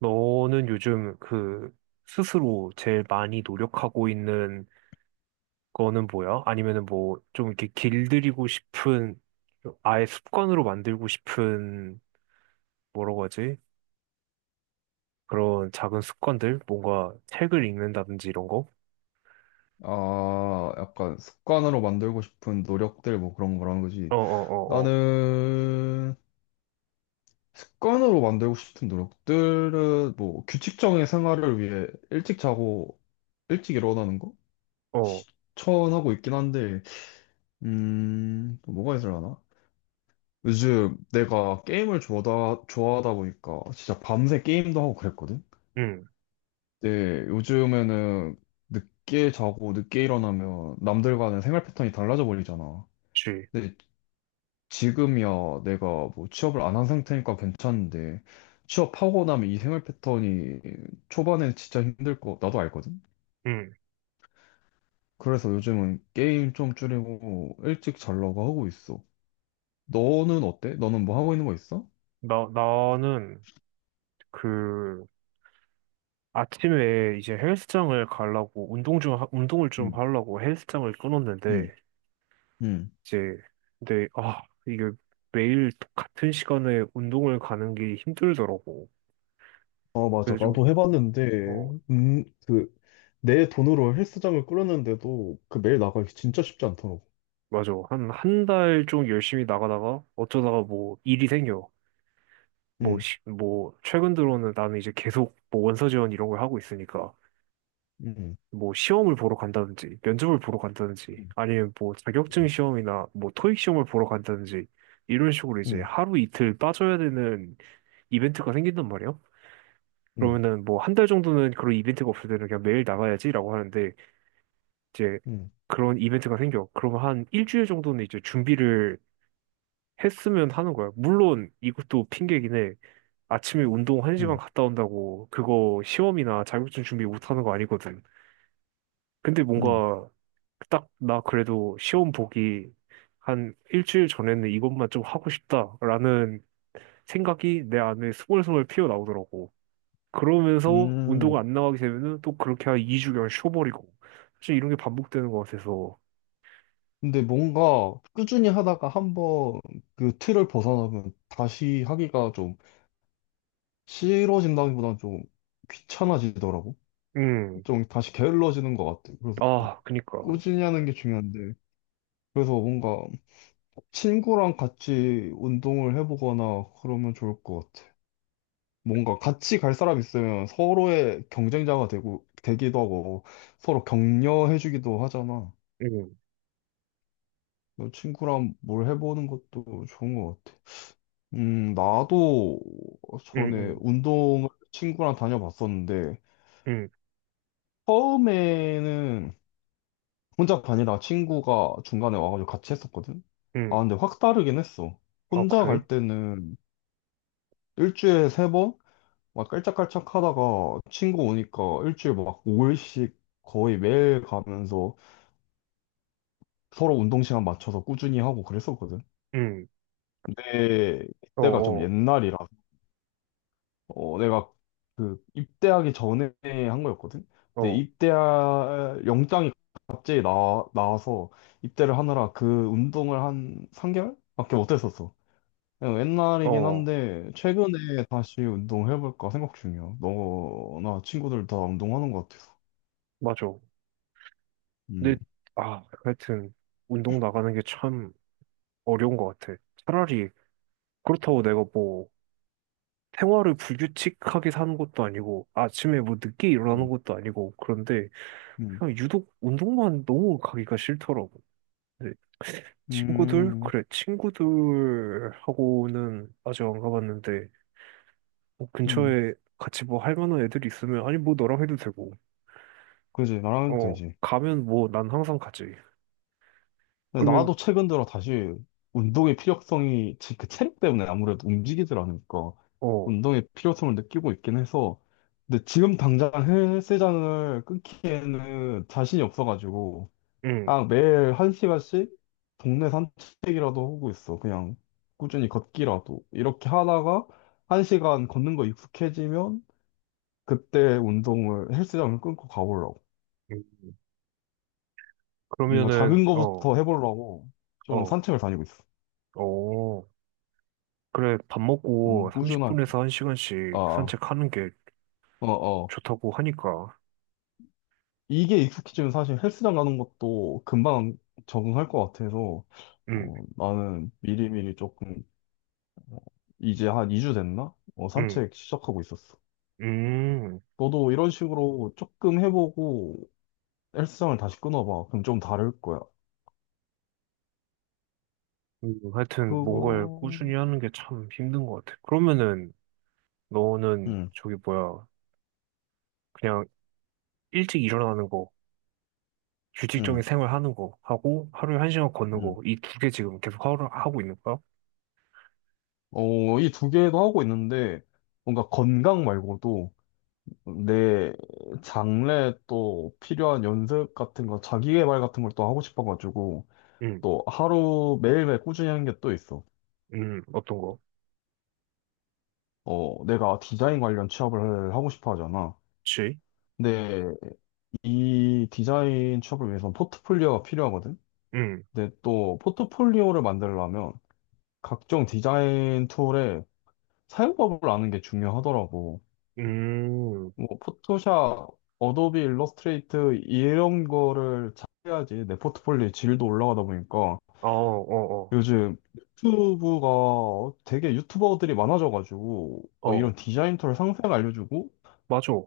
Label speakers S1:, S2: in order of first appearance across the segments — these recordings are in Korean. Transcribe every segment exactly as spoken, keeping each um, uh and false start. S1: 너는 요즘 그 스스로 제일 많이 노력하고 있는 거는 뭐야? 아니면은 뭐 좀 이렇게 길들이고 싶은, 아예 습관으로 만들고 싶은, 뭐라고 하지? 그런 작은 습관들? 뭔가 책을 읽는다든지 이런 거?
S2: 아, 약간 습관으로 만들고 싶은 노력들 뭐 그런 거라는 거지.
S1: 어, 어, 어,
S2: 나는 습관으로 만들고 싶은 노력들은 뭐 규칙적인 생활을 위해 일찍 자고 일찍 일어나는 거?
S1: 어, 어,
S2: 처원하고 있긴 한데, 음, 또 뭐가 있을려나. 요즘 내가 게임을 좋아하다, 좋아하다 보니까 진짜 밤새 게임도 하고 그랬거든?
S1: 응,
S2: 근데 요즘에는 늦게 자고 늦게 일어나면 남들과는 생활 패턴이 달라져 버리잖아.
S1: 그치.
S2: 근데 지금이야 내가 뭐 취업을 안 한 상태니까 괜찮은데 취업하고 나면 이 생활 패턴이 초반엔 진짜 힘들 거 나도 알거든.
S1: 응.
S2: 그래서 요즘은 게임 좀 줄이고 일찍 자려고 하고 있어. 너는 어때? 너는 뭐 하고 있는 거 있어?
S1: 나, 나는 그 아침에 이제 헬스장을 가려고 운동 좀, 하- 운동을 좀
S2: 응,
S1: 하려고 헬스장을
S2: 응,
S1: 끊었는데
S2: 응.
S1: 이제, 근데 아 이게 매일 똑같은 시간에 운동을 가는 게 힘들더라고.
S2: 아, 맞아.
S1: 그래서 좀,
S2: 나도 해봤는데,
S1: 어,
S2: 음, 그, 내 돈으로 헬스장을 꾸렸는데도 그 매일 나가기 진짜 쉽지 않더라고.
S1: 맞아. 한 한 달 좀 열심히 나가다가 어쩌다가 뭐 일이 생겨. 뭐,
S2: 응.
S1: 시, 뭐 최근 들어는 나는 이제 계속 뭐 원서 지원 이런 걸 하고 있으니까
S2: 응.
S1: 뭐 시험을 보러 간다든지 면접을 보러 간다든지
S2: 음,
S1: 아니면 뭐 자격증
S2: 음.
S1: 시험이나 뭐 토익 시험을 보러 간다든지 이런 식으로 이제
S2: 응.
S1: 하루 이틀 빠져야 되는 이벤트가 생긴단 말이야.
S2: 응.
S1: 그러면은 뭐 한 달 정도는 그런 이벤트가 없을 때는 그냥 매일 나가야지라고 하는데, 이제
S2: 응.
S1: 그런 이벤트가 생겨. 그러면 한 일주일 정도는 이제 준비를 했으면 하는 거야. 물론 이것도 핑계긴 해. 아침에 운동 한시간
S2: 응.
S1: 갔다 온다고 그거 시험이나 자격증 준비 못 하는 거 아니거든. 근데
S2: 응.
S1: 뭔가 딱, 나 그래도 시험 보기 한 일주일 전에는 이것만 좀 하고 싶다라는 생각이 내 안에 스멀스멀 피어나오더라고. 그러면서
S2: 응.
S1: 운동 안 나가게 되면은 또 그렇게 한 이 주간 쉬어버리고. 사실 이런 게 반복되는 것 같아서.
S2: 근데 뭔가 꾸준히 하다가 한번 그 틀을 벗어나면 다시 하기가 좀 싫어진다기보다는 좀 귀찮아지더라고.
S1: 음,
S2: 좀 다시 게을러지는 것 같아. 그래서
S1: 아, 그니까.
S2: 꾸준히 하는 게 중요한데. 그래서 뭔가 친구랑 같이 운동을 해보거나 그러면 좋을 것 같아. 뭔가 같이 갈 사람 있으면 서로의 경쟁자가 되고, 되기도 하고, 서로 격려해주기도 하잖아.
S1: 음,
S2: 친구랑 뭘 해보는 것도 좋은 것 같아. 음, 나도
S1: 음,
S2: 전에
S1: 음,
S2: 운동을 친구랑 다녀봤었는데,
S1: 음,
S2: 처음에는 혼자 다니다가 친구가 중간에 와가지고 같이 했었거든? 아,
S1: 음.
S2: 근데 확 다르긴 했어.
S1: 아,
S2: 혼자
S1: 그래?
S2: 갈 때는 일주일에 세 번? 막 깔짝깔짝 하다가 친구 오니까 일주일 막 오 일씩 거의 매일 가면서 서로 운동 시간 맞춰서 꾸준히 하고 그랬었거든.
S1: 음,
S2: 근데
S1: 어,
S2: 그때가 좀
S1: 어,
S2: 옛날이라 어, 내가 그 입대하기 전에 한 거였거든. 근데
S1: 어,
S2: 입대할 영장이 갑자기 나, 나와서 입대를 하느라 그 운동을 한 삼 개월밖에 못했었어. 그냥 옛날이긴
S1: 어,
S2: 한데 최근에 다시 운동해볼까 생각 중이야. 너나 친구들 다 운동하는 것 같아서.
S1: 맞아.
S2: 음,
S1: 근데, 아, 하여튼, 운동 나가는 게 참 어려운 것 같아. 차라리, 그렇다고 내가 뭐, 생활을 불규칙하게 사는 것도 아니고, 아침에 뭐 늦게 일어나는
S2: 음,
S1: 것도 아니고, 그런데,
S2: 음,
S1: 그냥 유독 운동만 너무 가기가 싫더라고. 네. 친구들?
S2: 음,
S1: 그래, 친구들하고는 아직 안 가봤는데, 뭐
S2: 음.
S1: 근처에 같이 뭐 할 만한 애들이 있으면, 아니, 뭐 너랑 해도 되고,
S2: 그지 나랑 해도
S1: 어,
S2: 되지.
S1: 가면 뭐 난 항상 가지.
S2: 나도
S1: 그러면,
S2: 최근 들어 다시 운동의 필요성이 지- 그 체력 때문에 아무래도 움직이질 않으니까
S1: 어,
S2: 운동의 필요성을 느끼고 있긴 해서 근데 지금 당장 헬스장을 끊기에는 자신이 없어가지고,
S1: 응,
S2: 아 매일 한 시간씩 동네 산책이라도 하고 있어. 그냥 꾸준히 걷기라도 이렇게 하다가 한 시간 걷는 거 익숙해지면 그때 운동을 헬스장을 끊고 가보려고.
S1: 응.
S2: 뭔가
S1: 그러면은,
S2: 작은
S1: 어,
S2: 거부터 해보려고 좀
S1: 어,
S2: 산책을 다니고 있어.
S1: 어, 그래, 밥
S2: 좀
S1: 먹고
S2: 꾸준하게.
S1: 삼십 분에서
S2: 아,
S1: 한 시간씩
S2: 아.
S1: 산책하는 게
S2: 어, 어.
S1: 좋다고 하니까,
S2: 이게 익숙해지면 사실 헬스장 가는 것도 금방 적응할 것 같아서,
S1: 응,
S2: 어, 나는 미리미리 조금, 이제 한 이 주 됐나? 어,
S1: 응,
S2: 산책 시작하고 있었어.
S1: 음,
S2: 너도 이런 식으로 조금 해보고 헬스장을 다시 끊어봐. 그럼 좀 다를 거야.
S1: 음, 하여튼 뭔가를
S2: 그거,
S1: 꾸준히 하는 게 참 힘든 것 같아. 그러면은, 너는
S2: 응,
S1: 저기 뭐야, 그냥 일찍 일어나는 거, 규칙적인
S2: 응,
S1: 생활하는 거 하고 하루에 한 시간 걷는
S2: 응.
S1: 거 이 두 개 지금 계속 하루 하고 있는 거야?
S2: 어, 이 두 개도 하고 있는데, 뭔가 건강 말고도 내 장래 또 필요한 연습 같은 거, 자기계발 같은 걸 또 하고 싶어가지고,
S1: 음,
S2: 또 하루 매일매일 꾸준히 하는 게 또 있어.
S1: 음, 어떤 거?
S2: 어, 내가 디자인 관련 취업을 하고 싶어 하잖아.
S1: 그치?
S2: 근데 이 디자인 취업을 위해서는 포트폴리오가 필요하거든.
S1: 음,
S2: 근데 또 포트폴리오를 만들려면 각종 디자인 툴의 사용법을 아는 게 중요하더라고.
S1: 음,
S2: 뭐 포토샵, 어도비 일러스트레이트 이런 거를 잘해야지 내 포트폴리오의 질도 올라가다 보니까
S1: 어, 어,
S2: 요즘 유튜브가 되게 유튜버들이 많아져가지고
S1: 어,
S2: 어,
S1: 어,
S2: 이런 디자인 툴 상세하게 알려주고
S1: 맞아.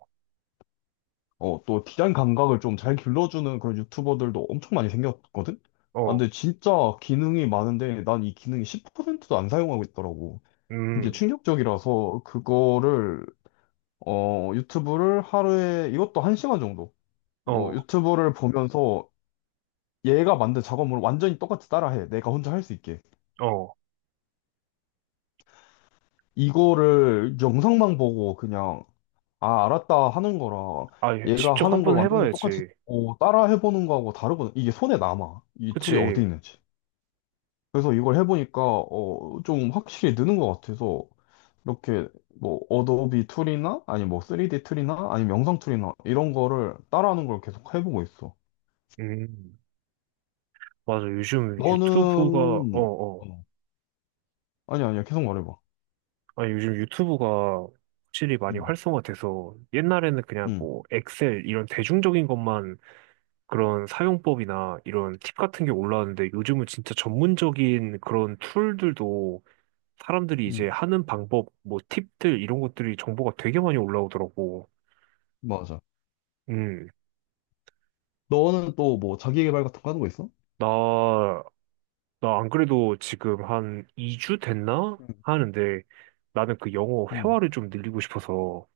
S2: 어, 또 디자인 감각을 좀 잘 길러주는 그런 유튜버들도 엄청 많이 생겼거든? 아,
S1: 어,
S2: 근데 진짜 기능이 많은데 난 이 기능이 십 퍼센트도 안 사용하고 있더라고. 그게
S1: 음,
S2: 충격적이라서 그거를 어, 유튜브를 하루에 이것도 한시간 정도 뭐
S1: 어,
S2: 유튜브를 보면서 얘가 만든 작업물을 완전히 똑같이 따라해. 내가 혼자 할 수 있게.
S1: 어.
S2: 이거를 영상만 보고 그냥 아, 알았다 하는 거랑
S1: 아, 예,
S2: 얘가
S1: 직접
S2: 하는 걸
S1: 한번
S2: 완전히 똑같이
S1: 해봐야지.
S2: 어, 따라 해보는 거하고 다르거든. 이게 손에 남아. 이 툴이 어디
S1: 그치?
S2: 있는지. 그래서 이걸 해보니까 어, 좀 확실히 느는 것 같아서 이렇게 뭐 어도비 툴이나 아니 뭐 쓰리디 툴이나 아니 면 영상 툴이나 이런 거를 따라하는 걸 계속 해보고 있어.
S1: 음, 맞아. 요즘 유튜브가, 어,
S2: 너는
S1: 어.
S2: 어, 아니 아니야 계속 말해봐.
S1: 아, 요즘 유튜브가 확실히 많이
S2: 응,
S1: 활성화돼서 옛날에는 그냥
S2: 응,
S1: 뭐 엑셀 이런 대중적인 것만, 그런 사용법이나 이런 팁 같은 게 올라왔는데 요즘은 진짜 전문적인 그런 툴들도 사람들이
S2: 응,
S1: 이제 하는 방법, 뭐 팁들 이런 것들이 정보가 되게 많이 올라오더라고.
S2: 맞아.
S1: 음,
S2: 너는 또 뭐 자기 개발 같은 거 하는 거 있어?
S1: 나, 나 안 그래도 지금 한 이 주 됐나?
S2: 응,
S1: 하는데, 나는 그 영어
S2: 응,
S1: 회화를 좀 늘리고 싶어서.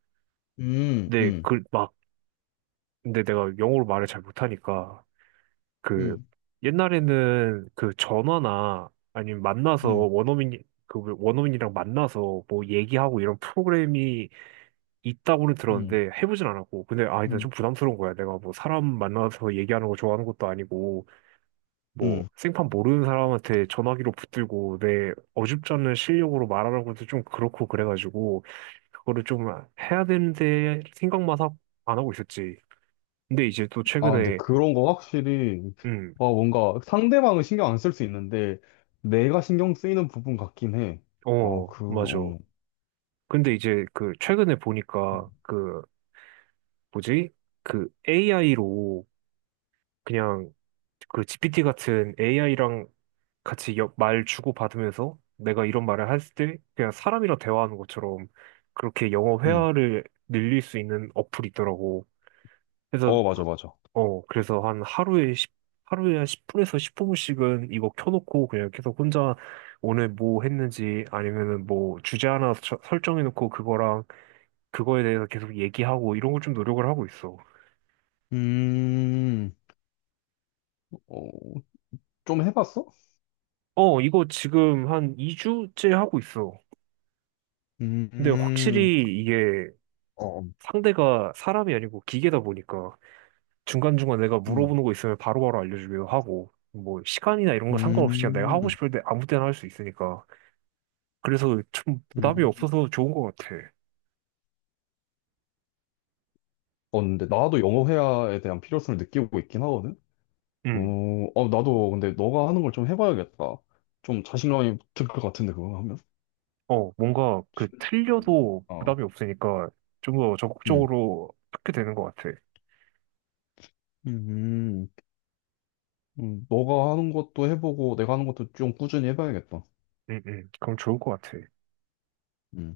S2: 응,
S1: 근데
S2: 응,
S1: 그 막, 근데 내가 영어로 말을 잘 못하니까, 그
S2: 응,
S1: 옛날에는 그 전화나 아니면 만나서
S2: 응.
S1: 원어민 그 원어민이랑 만나서 뭐 얘기하고 이런 프로그램이 있다고는
S2: 응.
S1: 들었는데 해보진 않았고. 근데 아 일단
S2: 응.
S1: 좀 부담스러운 거야. 내가 뭐 사람 만나서 얘기하는 거 좋아하는 것도 아니고, 뭐
S2: 음.
S1: 생판 모르는 사람한테 전화기로 붙들고 내 어줍잖은 실력으로 말하는 것도 좀 그렇고 그래가지고 그거를 좀 해야 되는데, 생각만 하- 안 하고 있었지. 근데 이제 또
S2: 아, 근데
S1: 최근에,
S2: 그런 거 확실히,
S1: 음,
S2: 아, 뭔가 상대방은 신경 안 쓸 수 있는데, 내가 신경 쓰이는 부분 같긴 해. 어,
S1: 어
S2: 그,
S1: 맞아,
S2: 어,
S1: 근데 이제 그 최근에 보니까 그 뭐지? 그 에이아이로 그냥, 그 지피티 같은 에이아이랑 같이 여- 말 주고받으면서 내가 이런 말을 했을 때 그냥 사람이랑 대화하는 것처럼 그렇게 영어
S2: 음.
S1: 회화를 늘릴 수 있는 어플이 있더라고. 그래서
S2: 어, 맞아, 맞아.
S1: 어 그래서 한 하루에 10 하루에 한 십 분에서 십오 분씩은 이거 켜놓고 그냥 계속 혼자 오늘 뭐 했는지 아니면은 뭐 주제 하나 처- 설정해놓고 그거랑 그거에 대해서 계속 얘기하고 이런 걸 좀 노력을 하고 있어.
S2: 음, 어, 좀 해봤어?
S1: 어, 이거 지금 한 이 주째 하고 있어.
S2: 음,
S1: 근데
S2: 음.
S1: 확실히 이게
S2: 어,
S1: 상대가 사람이 아니고 기계다 보니까 중간중간 내가
S2: 음,
S1: 물어보는 거 있으면 바로바로 알려주기도 하고 뭐 시간이나 이런 거 상관없이 그냥 내가 하고
S2: 음,
S1: 싶을 때 아무 때나 할 수 있으니까, 그래서 좀 부담이
S2: 음.
S1: 없어서 좋은 것 같아.
S2: 어, 근데 나도 영어 회화에 대한 필요성을 느끼고 있긴 하거든? 어,
S1: 음,
S2: 어, 나도 근데 너가 하는 걸 좀 해봐야겠다. 좀 자신감이 들 것 같은데, 그거 하면?
S1: 어, 뭔가 그
S2: 실력.
S1: 틀려도
S2: 어.
S1: 부담이 없으니까 좀 더
S2: 음.
S1: 적극적으로 하게 되는 것 같아.
S2: 음. 음, 너가 하는 것도 해보고 내가 하는 것도 좀 꾸준히 해봐야겠다.
S1: 음, 음, 그럼 좋을 것 같아.
S2: 음.